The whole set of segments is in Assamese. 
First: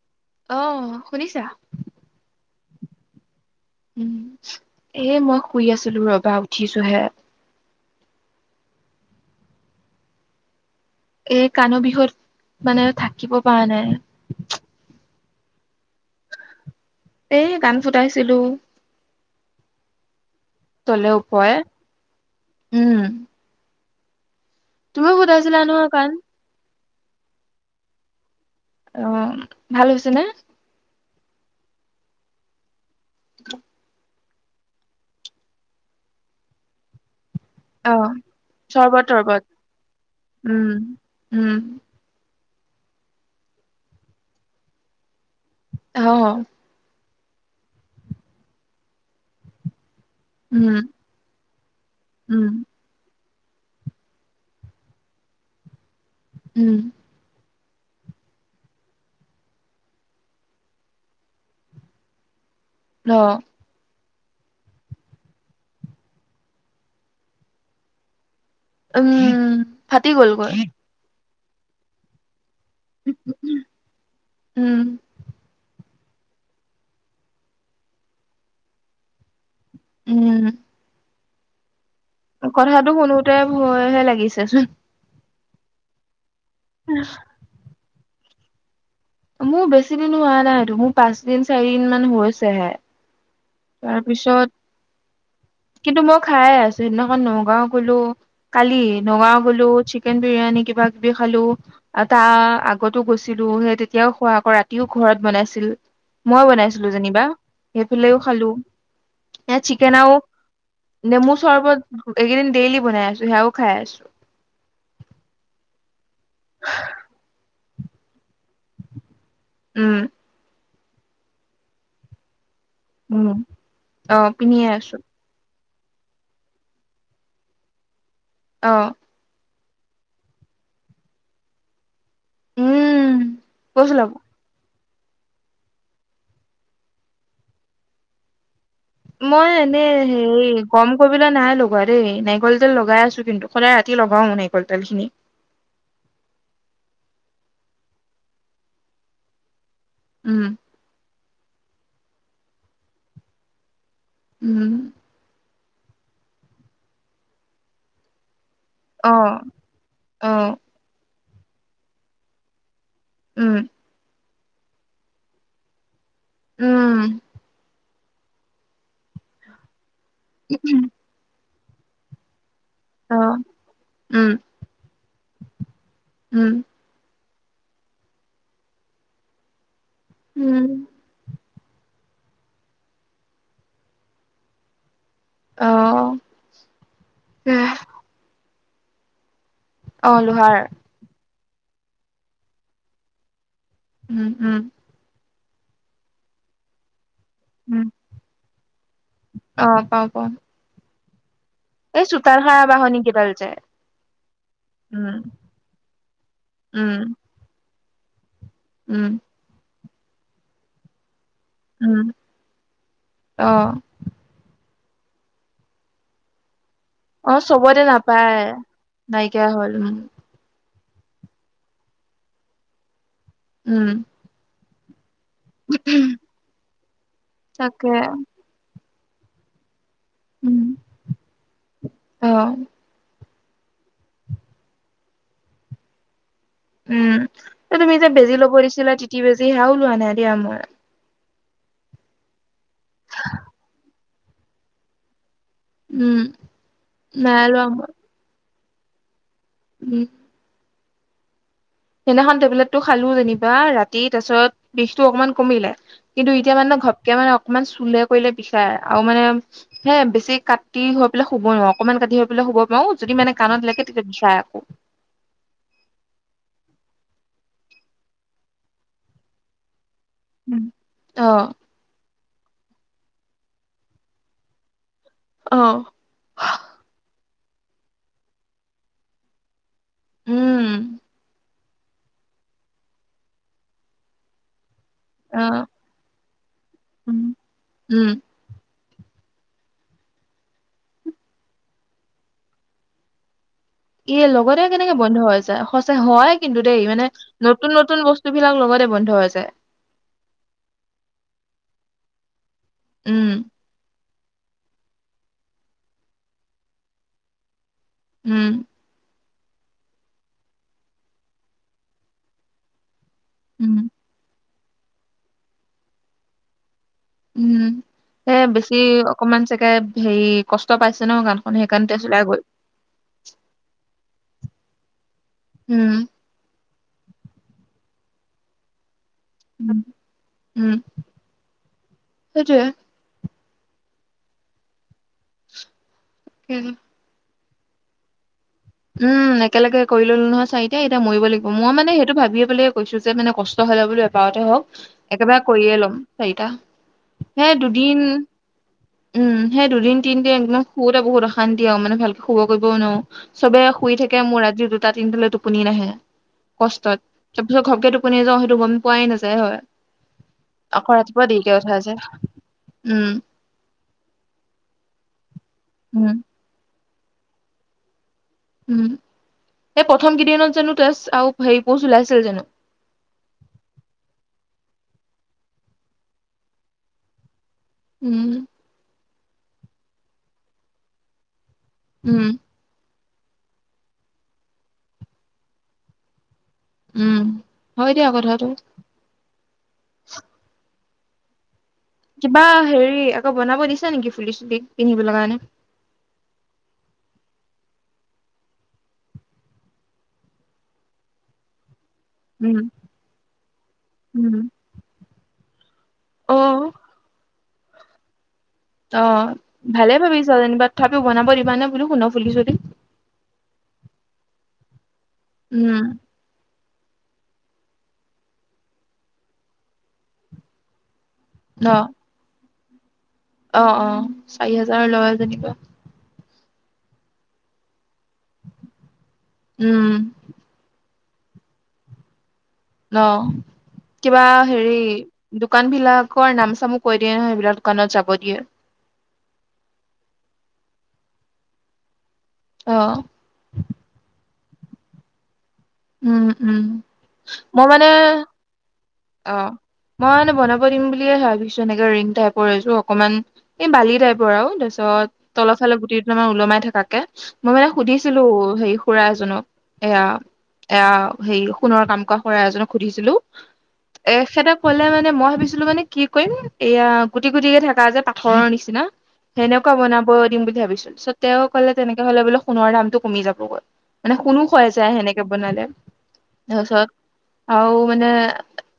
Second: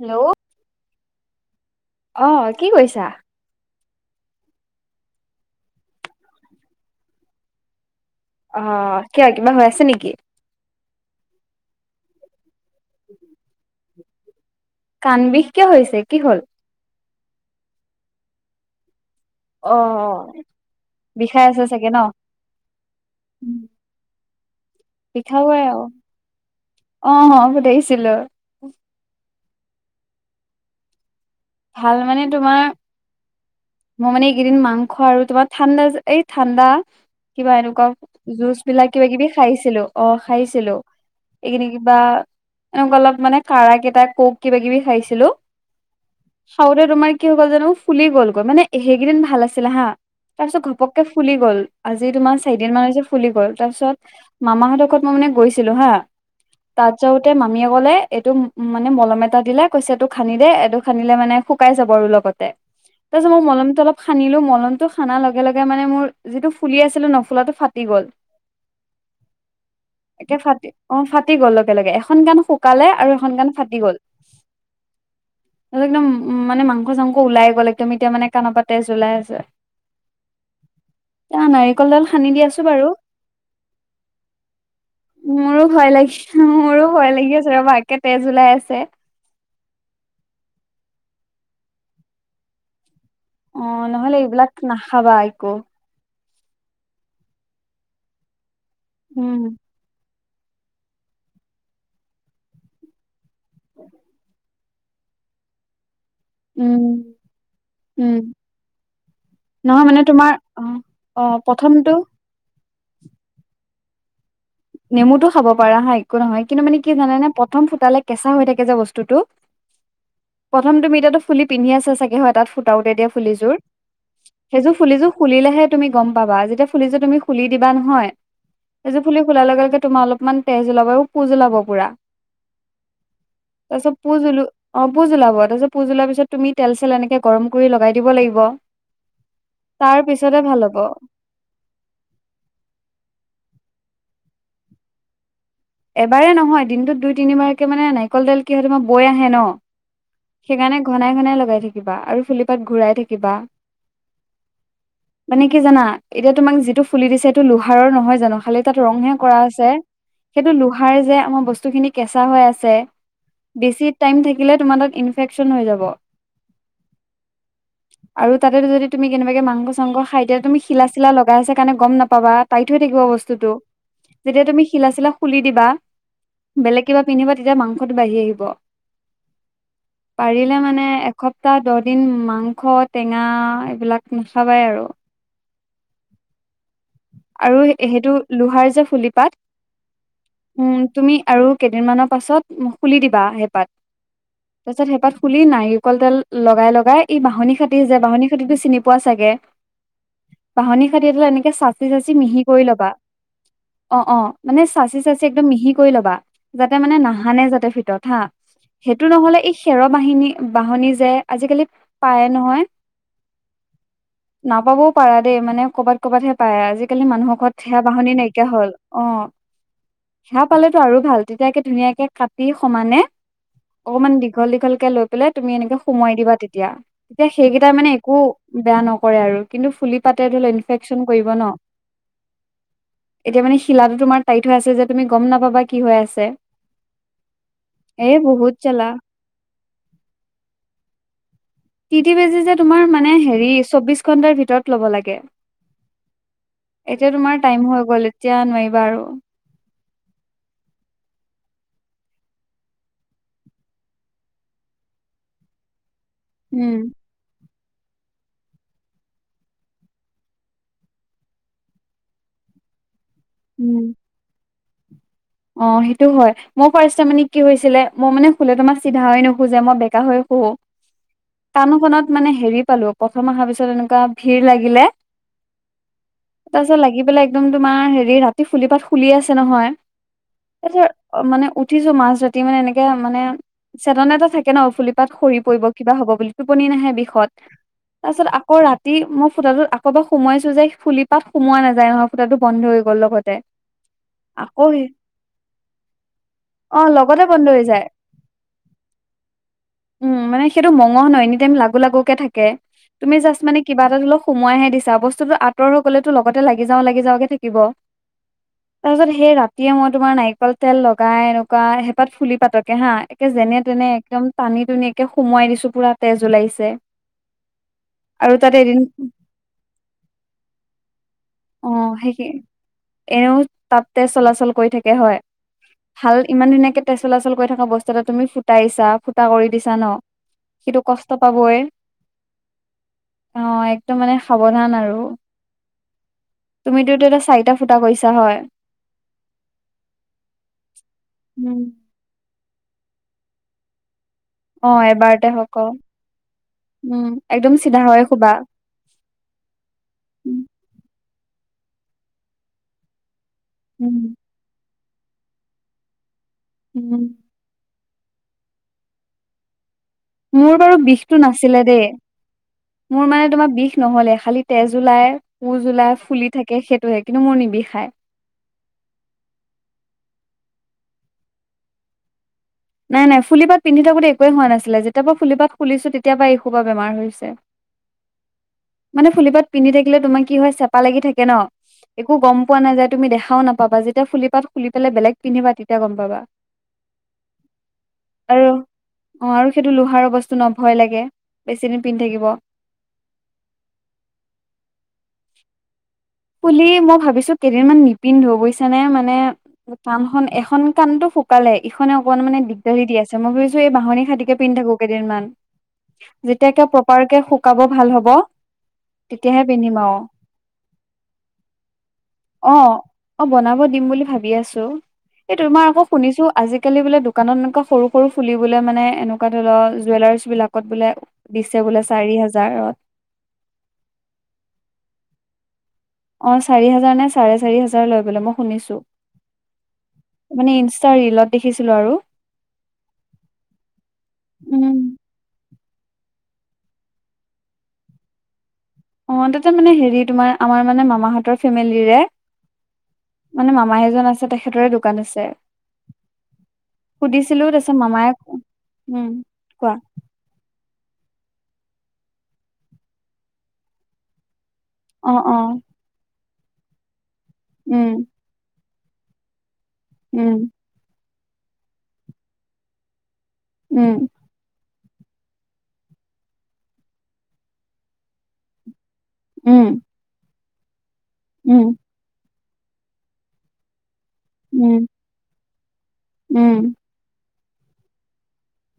হেল্ল' আহ শুনিছা? অ কি কৰিছা? উম এ মই শুই আছিলো ৰবা উঠিছোহে। অ কিয় কিবা হৈ আছে নেকি? এই কাণৰ বিষত মানে থাকিব পৰা নাই। কাণ বিষ কিয় হৈছে? কি হ'ল? এ কাণ ফুটাইছিলো। অ অ তলে বিষাই ওপৰে আছে চাগে ন? উম তুমিও ফুটাইছিলা বিষাবই নোহ আৰু কাণ? অ অ ফুটাইছিলো। অ ভাল হৈছে নে? ভাল মানে তোমাৰ [inaudible] মানে এইকেইদিন মাংস আৰু তোমাৰ ঠাণ্ডা এই ঠাণ্ডা কিবা এনেকুৱা অ জুচ বিলাক চৰ্বত কিবা কিবি তৰ্বত খাইছিলো, অ উম খাইছিলো। উম এইখিনি কিবা এনেকুৱা অলপ মানে ক কেইটা কক কিবা কিবি খাইছিলো। অ খাওঁতে তোমাৰ কি হৈ গ'ল জানো ফুলি গ'লগৈ, মানে সেইকেইদিন ভাল আছিলে হা। তাৰ পিছত উম ঘপকে ফুলি গ'ল, আজি তোমাৰ উম চাৰিদিন মান হৈছে ফুলি গ'ল। তাৰপিছত মামা সতঁৰ ঘৰত মানে মই গৈছিলো হা, উম তাত যাওঁতে মামীয়ে কলে এইটো মানে মলম এটা দিলে, কৈছে এইটো সানি দে এইটো সানিলে মানে শুকাই যাব আৰু লগতে। অ তাৰপাত মই মলমতো অলপ সানিলো মলমতটো সানাৰ লগে লগে মানে মোৰ যিটো ফুলি আছিলো নফুলাটো ফাটি গ'ল। উম ফাটি গ'ল একে গৈ। ফাটি অ ফাটি গ'ল লগে লগে, এখন গান শুকালে আৰু এখন গান ফাটি গ'ল। উম ত একদম মানে মাংস-চাংস ওলাই গ'ল একদম এতিয়া মানে কানৰ পাত তেজ ওলাই আছে। উম। [unintelligible] দি আছো বাৰু। কথাটো শুনোতে ভয়হে লাগিছেচোন। মোৰো ভয় লাগি মোৰো ভয় লাগি আছে ৰবা একে তেজ ওলাই আছে। মোৰ বেছি দিন হোৱা নাইত মোৰ পাঁচ দিন চাৰি দিন মান হৈছেহে। অ' নহলে তাৰপিছত এইবিলাক নাখাবা একো। খাই আছো সেইদিনাখন নগাঁও গ'লো কালি নগাঁও উম, গ'লো চিকেন বিৰিয়ানী কিবা কিবি খালো তাৰ আগতো গৈছিলো সেই তেতিয়াও খোৱাক ৰা ও ঘৰত বনাইছিল মই বনাইছিলো উম, যেনিবা উম। সেইফালেও লু এয়া নহয় চিকেন মানে আৰু তোমাৰ অ', নেমু অ' প্ৰথমটো চৰবত একেইদিন ডেইলি বনাই আছো সেয়াও খাই আছোঁ। নেমুটো খাব পাৰা হা একো নহয় কিন্তু মানে কি জানে নে প্ৰথম ফুটালে কেঁচা হৈ থাকে যে বস্তুটো উম। প্ৰথম তুমি টা ফুলি পিন্ধি আছ ছাগে হয় তাত তও তেতিয়া ফুলিযোৰ অ পিন্ধিয়ে সেযোৰ আছো ফুলিযোৰ খুলি লেহে তুমি গম পাবা যেতিয়া ফুলিযুৰ তুমি খুলি দিবা নহয় অ সেইযোৰ ফুলি তাৰ লগে লগে তোমাৰ অলপমান তেজ ওলাব আৰু পুজ ওলাব পুৰা। উম তছ কৈছো লাভ পূজ লো অ' পুজ ওলাব তাৰপিছত পুজ ওলাৰ পিছত তুমি তেল চেল এনেকে গৰম কৰি লগাই দিব লাগিব। মই এনেই তাৰ হে পিছতে ভাল হ'ব গম কৰিবলৈ নাই লগোৱা দেই নাৰিকল যে লগাই আছো কিন্তু সদায় ৰা [unintelligible] তেল খিনি। এবাৰে নহয় দিনটোত দুই তিনিবাৰকে মানে নাৰিকল তেল কি হয় তোমাৰ বৈ আহে ন'। উম সেইকাৰণে ঘনাই ঘনাই লগাই থাকিবা আৰু ফিলিপাত ঘূৰাই থাকিবা। উম। নে কি জানা, এতিয়া তোমাক যিটো ফুলি দিছে, হেইটো লোহাৰৰ নহয় জানো? খালী তাত ৰংহে কৰা অ' আছে, সেইটো অ' লোহাৰ যে আমাৰ বস্তু খিনি কেঁচা হৈ আছে। উম বেছি টাইম থাকিলে, তোমাৰ তাত ইনফেকচন হৈ যাব। উম। আৰু তাতে যদি, তুমি কেনেবাকে মাংস চাংস খাই দিয়া, তুমি শিলা চিলা লগাই আছা কাৰণে গম নাপাবা। টাইট হৈ থাকিব অ' বস্তুটো। উম যেতিয়া তুমি শিলা চিলা খুলি দিবা, উম বেলেগ কিবা পিনহিবা তেতিয়া মাংসটো বাঢ়ি আহিব। পাৰিলে উম মানে, এশ তাহ দহ দিন মাংস, টেঙা এইবিলাক নাখাবাই আৰু। অহ। আৰু সেইটো লোহাৰ যে ফুলি পাত। অ' লোহাৰ উম, তুমি আৰু কেইদিন মানৰ পাছত খুলি দিবা সেই পাত। উম, উম। খুলি নাৰিকল তেল লগাই লগাই এই বাহনী কাঠি উম যে, বাহনী কাঠিটো চিনি পোৱা চাগে? অ' পাওঁ পাওঁ বাহনী কাঠি এডালে এনেকে চাচি এই চাচি মিহি চোতাল কৰি সাৰা ল'বা। বাহনি কেইডাল যে অ', অ'। মানে উম চাচি-চাচি একদম মিহি কৰি লবা, যাতে মানে, উম নাহানে যাতে ভিতৰত। হা। সেইটো উম নহলে এই খেৰ বাহিনী, বাহনী যে। আজিকালি উম পায় নহয়। অ' নাপাবৌ পৰা দেই, মানে কৰ'বাত কৰ'বাত হে পাই, আজি কালি মানুহৰ অ' ঘৰত সেৱা চবতে বাহনি নাপায় নাইকিয়া হ'ল, অ'। নাইকিয়া হ'ল উম সেৱা পালেটো টো আৰু ভাল। তেতিয়া একে ধুনীয়াকে কাটি সমানে উম অকণমান দীঘল দীঘল কে লৈ পেলাই তুমি এনেকে সোমোৱাই দিবা তেতিয়া। তেতিয়া সেইকেইটা মানে তাকে একো, বেয়া নকৰে আৰু। কিন্তু ফুলি পাতে ধৰিলোৱা উম ইনফেকচন কৰিব ন'? অ' এতিয়া মানে শিলাটো তোমাৰ টাইট হৈ আছে যে, তুমি গম নাপাবা কি হৈ আছে। উম। তুমি এ যে বেজি বহুত ল'ব জ্বালা দিছিলা? তিতি বেজি, সেয়াও লোৱা নাই দিয়া মই। টিটি বেজি যে তোমাৰ মানে হেৰি, চবিশ ঘন্টাৰ ভিতৰত লব লাগে। উম এতিয়া তোমাৰ নাই লোৱা টাইম হৈ মই গ'ল, এতিয়া নোৱাৰিবা আৰু। উম। সেইদিনাখন টেবলেটটো খালো যেনিবা, ৰাতি তাৰপিছত বিষতটো অকমান কমিলে। কিন্তু এতিয়া উম মানে, ঘপক মানে অক অকমান চুলে কৰিলে বিষাই, আৰু মানে হে বেছি কাটি হৈ পেলাই শুব নোৱাৰো। অকমান কাটি হৈ পেলাই শুব পাৰোঁ, যদি মানে কাণত লাগে তেতিয়া বিষাই আকৌ। অহ, সেইটো হয়। মোৰ ফাৰ্ষ্টে মানে কি হৈছিলে? মই মানে শুলে তোমাৰ চিধা হৈ নুশুযে, মই বেকা বেকা হৈ শুওঁ, উম অ কানখনত মানে হেৰি পালোঁ, প্ৰথম অহাৰ পিছত এনেকুৱা ভিৰ লাগিলে। অ তাৰপিছত লাগি পেলাই একদম তোমাৰ, হেৰি ৰাতি ফুলি পাত খুলি আছে নহয়। উম তাৰপিছত এ মানে উঠিছোঁ মাজৰাতি, মানে এনেকে মানে, চেতন এটা থাকে ন' ফুলিপাত পাত অ সৰি পৰিব, কিবা হ'ব বুলি, টোপনি নাহে উম বিষত। উম তাৰপিছত আকৌ ৰাতি ৰাতি মই ফুটাটোত আকৌ এবাৰ সোমোৱাইছো যে ফুলি পাত, সোমোৱা নাযায় নহয়, ফুটাটো বন্ধ হৈ গ'ল লগতে। ইয়ে, লগতে আকৌ সেই কেনেকে বন্ধ- বন্ধ হৈ যায়, সঁচা হয় কিন্তু দেই, অ মানে লগতে বন্ধ হৈ যায় নতুন-নতুন বস্তুবিলাক লগতে বন্ধ হৈ যায়। উম, মানে সেইটো মঙহ ন, এনি টাইম লাগু, লাগুকে থাকে। তুমি উম জাষ্ট মানে কিবা এটা ধৰিলোৱা সোমোৱাই হে দিছা, বস্তুতো আঁতৰ হৈ গলেটো লগতে লাগি যাওঁ, লাগি যাওঁকে থাকিব। উম তাৰপিছত সেই ৰাতিয়ে মই তোমাৰ নাৰিকল তেল লগাই, এনেকুৱা সেইপাত ফুলি পাতকে হা, একে উম যেনে-তেনে একদম টানি-টুনি একে সুমোৱাই দিছোঁ পুৰা তেজ ওলাইছে। উম। আৰু এ তাত বেছি, এদিন অকমান চাগে হেৰি, কষ্ট পাইছে ন' কানখন সেইকাৰণতে ওলাই গ'ল। এনেইও তাত তেজ চলাচল কৰি থাকে হয়? উম ভাল ইমান ধুনীয়াকে তেজ চলাচল কৰি থকা, বস্তু এটা তুমি ফুটাইছা। ফুটা কৰি দিছা উম ন' উম, সিটো কষ্ট পাবই। সেইটোয়ে অহ, একদম মানে সাৱধান আৰু তুমিতো এতিয়া চাৰিটা ফুটা কৰিছা হয়। উম, একেলগে কৰি ললো নহয় চাৰিটা, এতিয়া মৰিব লাগিব। উম। মই মানে সেইটো ভাবি এই বুলিয়ে কৈছোঁ যে, মানে কষ্ট হ'লে বুলি বাৰতে অ হওঁক, এবাৰতে একেবাৰে হক কৰিয়ে ল'ম চাৰিটা। উম একদম সেই চিধা হৈ দুদিন শুবা উম, সেই দুদিন তিনদিন উম একদম শুওতে বহুত অশান্তি আৰু মানে ভালকে শুব কৰিবওঁ নোৱাৰোঁ। চবে শুই থাকে মোৰ ৰাতি দুটা তিনিটালৈ টোপনি নাহে কষ্টত। উম। তাৰপিছত ঘপকে টোপ টোপনি যাওঁ সেইটো গম পোৱাই নাযায় হয়। মোৰ বাৰু আকৌ বিষটো ৰাতিপুৱা দেৰিকে নাছিলে উঠা দেই, যায় উম মোৰ মানে তোমাৰ বিষ নহ'লে। খালি তেজ ওলাই, পুজ ওলাই, উম, ফুলি থাকে, সেইটোয়ে কিন্তু মোৰ নিবিষাই। উম, এই প্ৰথম কেইদিনত জানোঁ তেজ আৰু হেৰি পুজ ওলাইছিল জানোঁ। নাই, নাই। ফুলিপাত পিন্ধি থাকোতে একোৱেই হোৱা নাছিলে। যেতিয়াৰ পৰা ফুলিপাত খুলিছোঁ তেতিয়াৰ পৰা এই সোপা বেমাৰ হৈছে। উম। মানে ফুলিপাত পিন্ধি থাকিলে তোমাৰ কি হয়, চেপা লাগি থাকে ন' একো উম, গম পোৱা নাযায়। তুমি দেখাওঁ নাপাবা, যেতিয়া ফুলি পাত খুলি পেলাই বেলেগ পিন্ধিবা তেতিয়া গম পাবা। উম। হয় দিয়া কথাটো। আৰু অহ, আৰু সেইটো লোহাৰ বস্তু ন' ভয় লাগে। বেছিদিন পিন্ধি থাকিব কিবা হেৰি আকৌ বনাব দিছা নেকি ফুলি-চুলি পিন্ধিবলৈ কাৰণে। ফুলি মই ভাবিছোঁ কেইদিমান নিপিন্ধো বুজিছা নে, মানে কাণখন এখন কাণটো শুকালে ইখনে অকনমান উম, দিগদাৰি দি আছে, মই ভাবিছোঁ এই বাঢ়হনী উম, খাতিকে পিন্ধি থাকো কেইদিনমান। যেতিয়াকে অ', প্ৰপাৰকে শুকাব ভাল হ'ব। অহ, তেতিয়াহে পিন্ধিম ভালে আৰু ভাবিছা যেনিবা থ তথাপি বনাবা দিবা নে সোণৰ অ ফুলি-চলি। অ বনাব দিম বুলি ভাবি আছোঁ। এই তোমাৰ আকৌ শুনিছোঁ আজিকালি বোলে দোকানত এনেকুৱা সৰু সৰু ফুলি বোলে মানে এনেকুৱা ধৰিলোৱা জুৱেলাৰ্চবিলাকত বোলে দিছে বোলে চাৰি হাজাৰত। অহ', অহ'। চাৰি হাজাৰ লয় যেনিবা। হয় চাৰি হাজাৰ নে ছাৰে চাৰি হাজাৰ লয় বোলে মই শুনিছোঁ উম, এটা ৰিলত দেখিছিলোঁ আৰু অহ কিবা উম হেৰি দোকান বিলাকৰ নাম চামো কৈ দিয়ে নহয় সেইবিলাক দোকানত যাব দিয়ে অ', তাতে মানে হেৰি তোমাৰ আমাৰ মানে মামাহঁতৰ ফেমিলিৰে অ', মানে মামা এজন আছে তেখেতৰে দোকান আছে উম, উম, সুধিছিলো মই তাৰপিছত মানে মামাই উম অ', কোৱা মইা এনে বনাম বনাব দিম বুলিয়ে ভাবিছোঁ এনেকে ৰিং টাইপৰ এযোৰ অকমান এই বালি টাইপৰ আৰু তাৰিছত অ অ তলৰ ফালৰ গুটি দুটা মান ওলমাই থাকাকে মই মানে উম সুধিছিলোঁ হেৰি খুৰা এজনক এয়া উম এয়া সেই সোণৰ কাম কৰা এজনক সুধিছিলোঁ উম এখেতে ক'লে মানে মই ভাবিছিলোঁ মানে কি কৰিম এয়া গুটি গুটিকে থাকা যে পাথৰৰ নিচিনা উম সেনেকুৱা বনাব দিম বুলি ভাবিছিলোঁ পাছত তেওঁ উম কলে তেনেকে হলে বোলো সোণৰ দামটো কমি যাবগৈ মানে সুণো ক্ষ‌ই উম যায় সেনেকে বনালে উম তাৰপিছত আৰু মানে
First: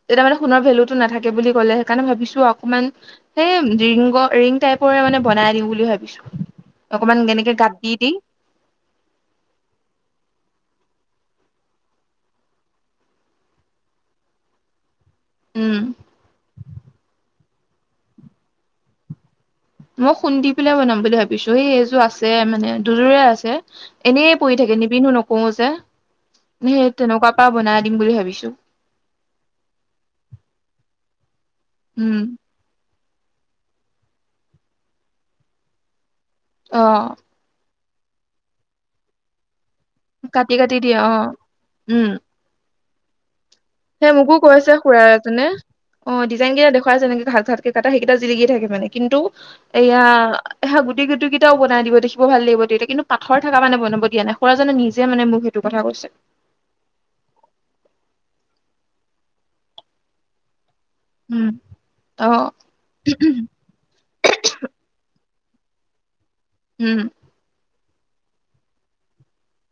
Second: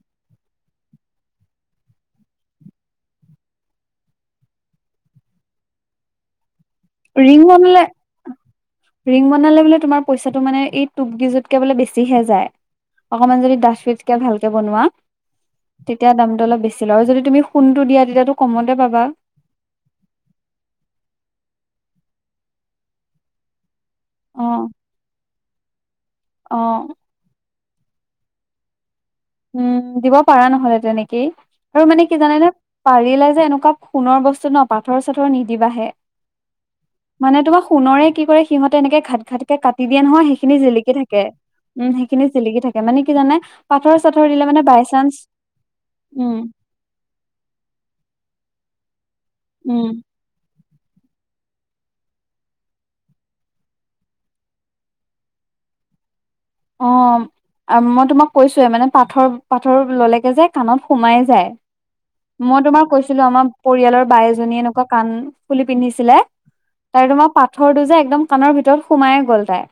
তেতিয়া মানে সোণৰ ভেলুটো নাথাকে বুলি ক'লে সেইকাৰণে ভাবিছোঁ অকণমান সেই ৰিংগ ৰিং টাইপৰ মানে বনাই দিওঁ বুলি ভাবিছোঁ ৰিং বনালে ৰিং বনালে বোলে তোমাৰ পইচাটো মানে এই টোপ দিয়াতকে বোলে বেছিহে যায় অকণমান যদি ডাষ্টবিটকে ভালকে বনোৱা উম তেতিয়া দামটো অলপ বেছি ল‌ই আৰু যদি তুমি সোণটো দিয়া তেতিয়াতো কমতে পাবা মই সোণ দি পেলাই বনাম বুলি ভাবিছোঁ সেই এইযোৰ আছে মানে দুযোৰে আছে এনেই অ পৰি থাকে নিবিন্িনো নকওঁও যে অ সেই তেনেকুৱা পৰা বনাই দিম বুলি ভাবিছো উম দিব পাৰা নহলে তেনেকেই আৰু মানে কি উম জানে ন পাৰিলে যে এনেকুৱা সোণৰ বস্তু ন পাথৰ চাথৰ নিদিবাহে আহ, সুণৰে কি কৰে সিহঁতে এনেকে ঘাত ঘাতকে কাট দি দিয়া নহয় কাটি সেইখিনি কাটি জিলিকি দিয়ে অ থাকে উম সেইখিনি জিলিকি থাকে মানে কি জানে পাথৰ হেই চাথৰ মোকো দিলে মানে কৈছে বাই খুৰাাৰ চান্স এজনে অ', উম ডিজাইন কেইটা দেখুৱাই আছে এনেকে ভাত চাতকে কাটা সেইকেইটা জিলিকিয় থাকে মানে কিন্তু উম এয়া এহ গট গুট কেইটাও বাই দিব দেখিব ভাল লাগিব তেতিয়া কিু পাথৰ থকা মানে বন দিয়া নেুৰাজনে নিজে মানে মোক সেইটো কথা কৈছে অ', মই তোমাক কৈছয়ে মানে পাথৰ পাথৰ ল'লেগে যে কাণত সোমাই যায় উম। অ মই তোমাৰ কৈছিলো আমাৰ পৰিয়ালৰ বাই এজনী এনেকুৱা কাণ খুলি পিন্ধিছিলে তাই উম তোমাৰ পাথৰটো যে একদম কাণৰ ভিতৰত সোমাই গ'ল তাই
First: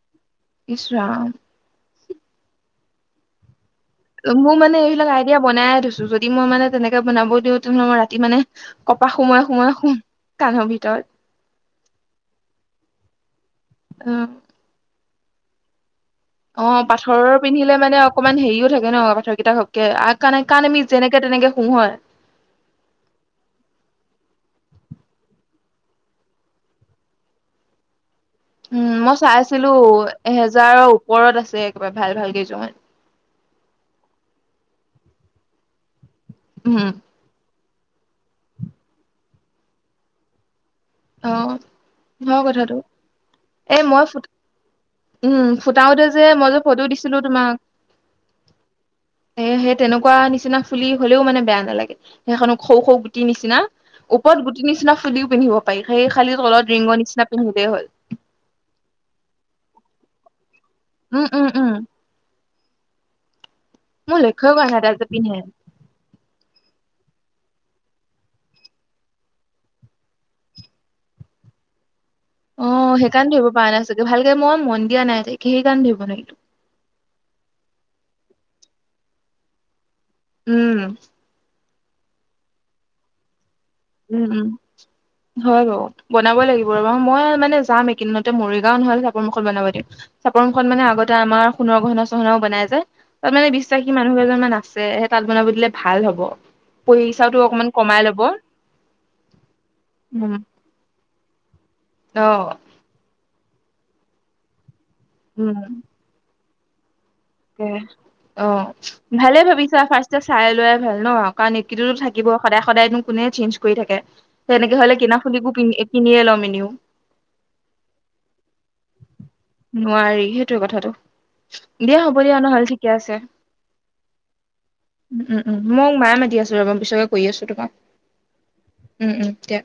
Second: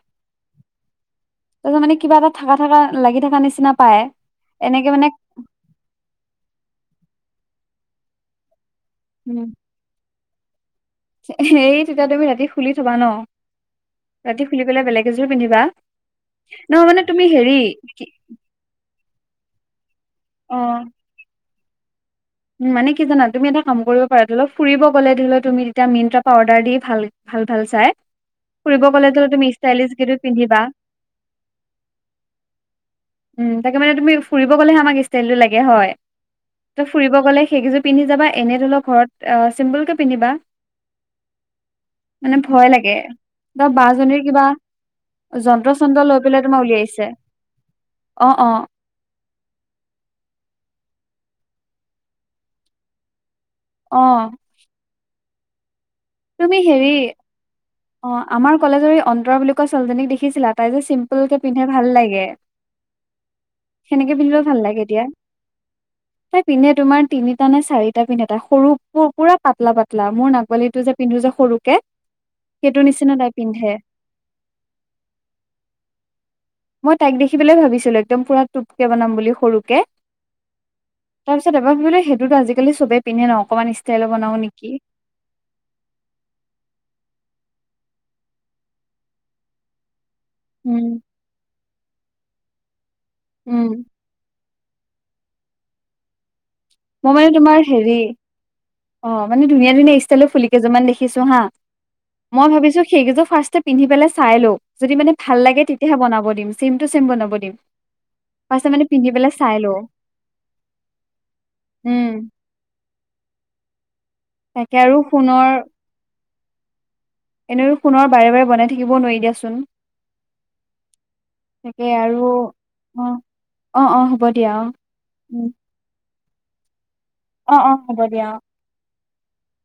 ইছৰাাম তাৰপিছত মানে কিবা এটা থকা থকা লাগি থকা নিচিনা পায়। মোৰ মানে এইবিলাক আইডিয়া বনাই থৈছো যদি মই মানে তেনেকে বনাব দিওঁ তেনেহ'লে মই ৰাতি মানে কপা সোমৰে সোমাই সোম কান্ধৰবি এই তেতিয়া তুমি ৰাতি খুলি থবা ন অ ৰাতি খুলি পেললে বেলেগ এযোৰ পিন্ধিবা অ নহয় মানে তুমি পাথৰ হেৰি পিন্ধিলে মানে কি অকনমান হেৰিও থাকে ন পথৰ কেইটা সবকে কাণ কা অ', আমি যেনেকে তেনেকে নহয় মানে কি জানা তুমি এটা কাম কৰিব পাৰা ধৰি ল ফুৰিব গ'লে ধৰি লও তুমি তেতিয়া মি্ৰা পাউদাৰ দি ভাল ভাল ভাল চাই ফুৰিব উম, মই গ'লেতো তুমি চাইছিলো ষ্টাইলিছ কেইযোৰ পিন্ধিবা এহেজাৰৰ ওপৰত আছে একবাৰে ভাল ভাল কেইযোৰমান উম, তাকে মানে তুমি ফুৰিব গ'লেহে আমাক ষ্টাইলটো লাগে হয় উম, ত ফুৰিব গ'লে সেইকেইযোৰ পিন্ধি যা এনে ধৰি লও ঘৰত চিম্পুলকে পিন্ধিবা অ' মানে হয় ভয় কথাটো লাগে ত এই মই বজনীৰ ফুট কিবা উম, যন্ত্ৰ ফুটাওতে চন্ত্ৰ যে লৈ পেলাই মই যে তোমাৰ ফটো উলিয়াইছে দিছিলো তোমাক অ', অ'। এ সেই তেনেকুৱা নিচিনা ফুলি হলেও মানে বেয়া নালাগে সেইখনক খৌ খৌ গুটি নিচিনা অ নিচিনা ওপৰত গুটি নিচিনা ফুলিও পিন্ধিব পাৰি সেই খালি তুমি তলত হেৰি ৰিঙৰ নিচিনা পিন্ধিলেই হ'ল। অ' আমাৰ কলেজৰ অন্তৰা বুলি কোৱা ছোৱালীজনীক দেখিছিলা। তাই যে চিম্পল উম, কে উম, পিন্ধে উম, ভাল লাগে। সেনেকে মোৰ পিন্ধিলেও লক্ষ্যই ভাল কৰা লাগে নাই তাই এতিয়া। যে পিন্ধে। তাই পিন্ধে তোমাৰ তিনিটা নে চাৰিটা এটা পিন্ধা এটা সৰু পুৰা পাতলা পাতলা মোৰ নাগবালিটো যে পিন্ধো যে সৰুকে। অ' সেইটো নিচিনা সেইকাৰণে তাই ধৰিব পিন্ধে পৰা নাই চাগে ভালকে মই মন দিয়া নাই তাকে সেইকাৰণে ধৰিব নোৱাৰিলো। মই তাইক দেখি পেলাই ভাবিছিলো একদম পুৰা টোপকে বনাম বুলি সৰুকে। উম। [unintelligible] সেইটো আজিকালি চবেই পিন্ধে ন। অকমান ষ্টাইলৰ উম, বনাও উম নেকি হয় বাৰু। বনাবই লাগিব আৰু মই মানে যাম এইকেইদিনতে মৰিগাঁও নহ'লে কাপৰ মুখত বনাব দিম। চাপৰ খন মানে উম আগতে আমাৰ সোণৰ গহনা চহনাও বনাই যে তাত মানে উম বিশ্বাসী মানুহ এজন মান আছে। সেই তাত বনাব দিলে ভাল হব মই মানে পইচাটো তোমাৰ অকমান হেৰি কমাই লব। অ' মানে ধুনীয়া ধুনীয়া ষ্টাইল উম ফুলি কেইযুৰি মান দেখিছো হা অ মই ভাবিছো সেইকেইযোৰ ফাৰ্ষ পিন্ধি পেলাই চাই লও যদি মানে ভাল লাগে তেতিয়াহে বনাব দিম চিমটো ত' পিন্ধি অ' পেলাই ভালে চাই ভাবিছা লও ফাৰ্ষ চাই লোৱ ভাল ন কাৰণ তো থাকিব উম সদায় সদায় কোনে চেঞ্জ কৰি থাকে তেনেে তাকে আৰু হলে কিনা খুল কো কিনে ল'ম ই [unintelligible] এনে সোণৰ বাৰে বাৰে বনাই থাকিব নোৱাৰ দিয়াচোন। নোৱাৰি তাকেই আৰু নহ'ল ঠিকে অ আছে অ অ হ'ব দিয়া উম, উম, উম মই মায়ে মাতি আছে ৰবা [unintelligible] অ', অ' হ'ব দিয়া অ'। উম, উম দিয়া।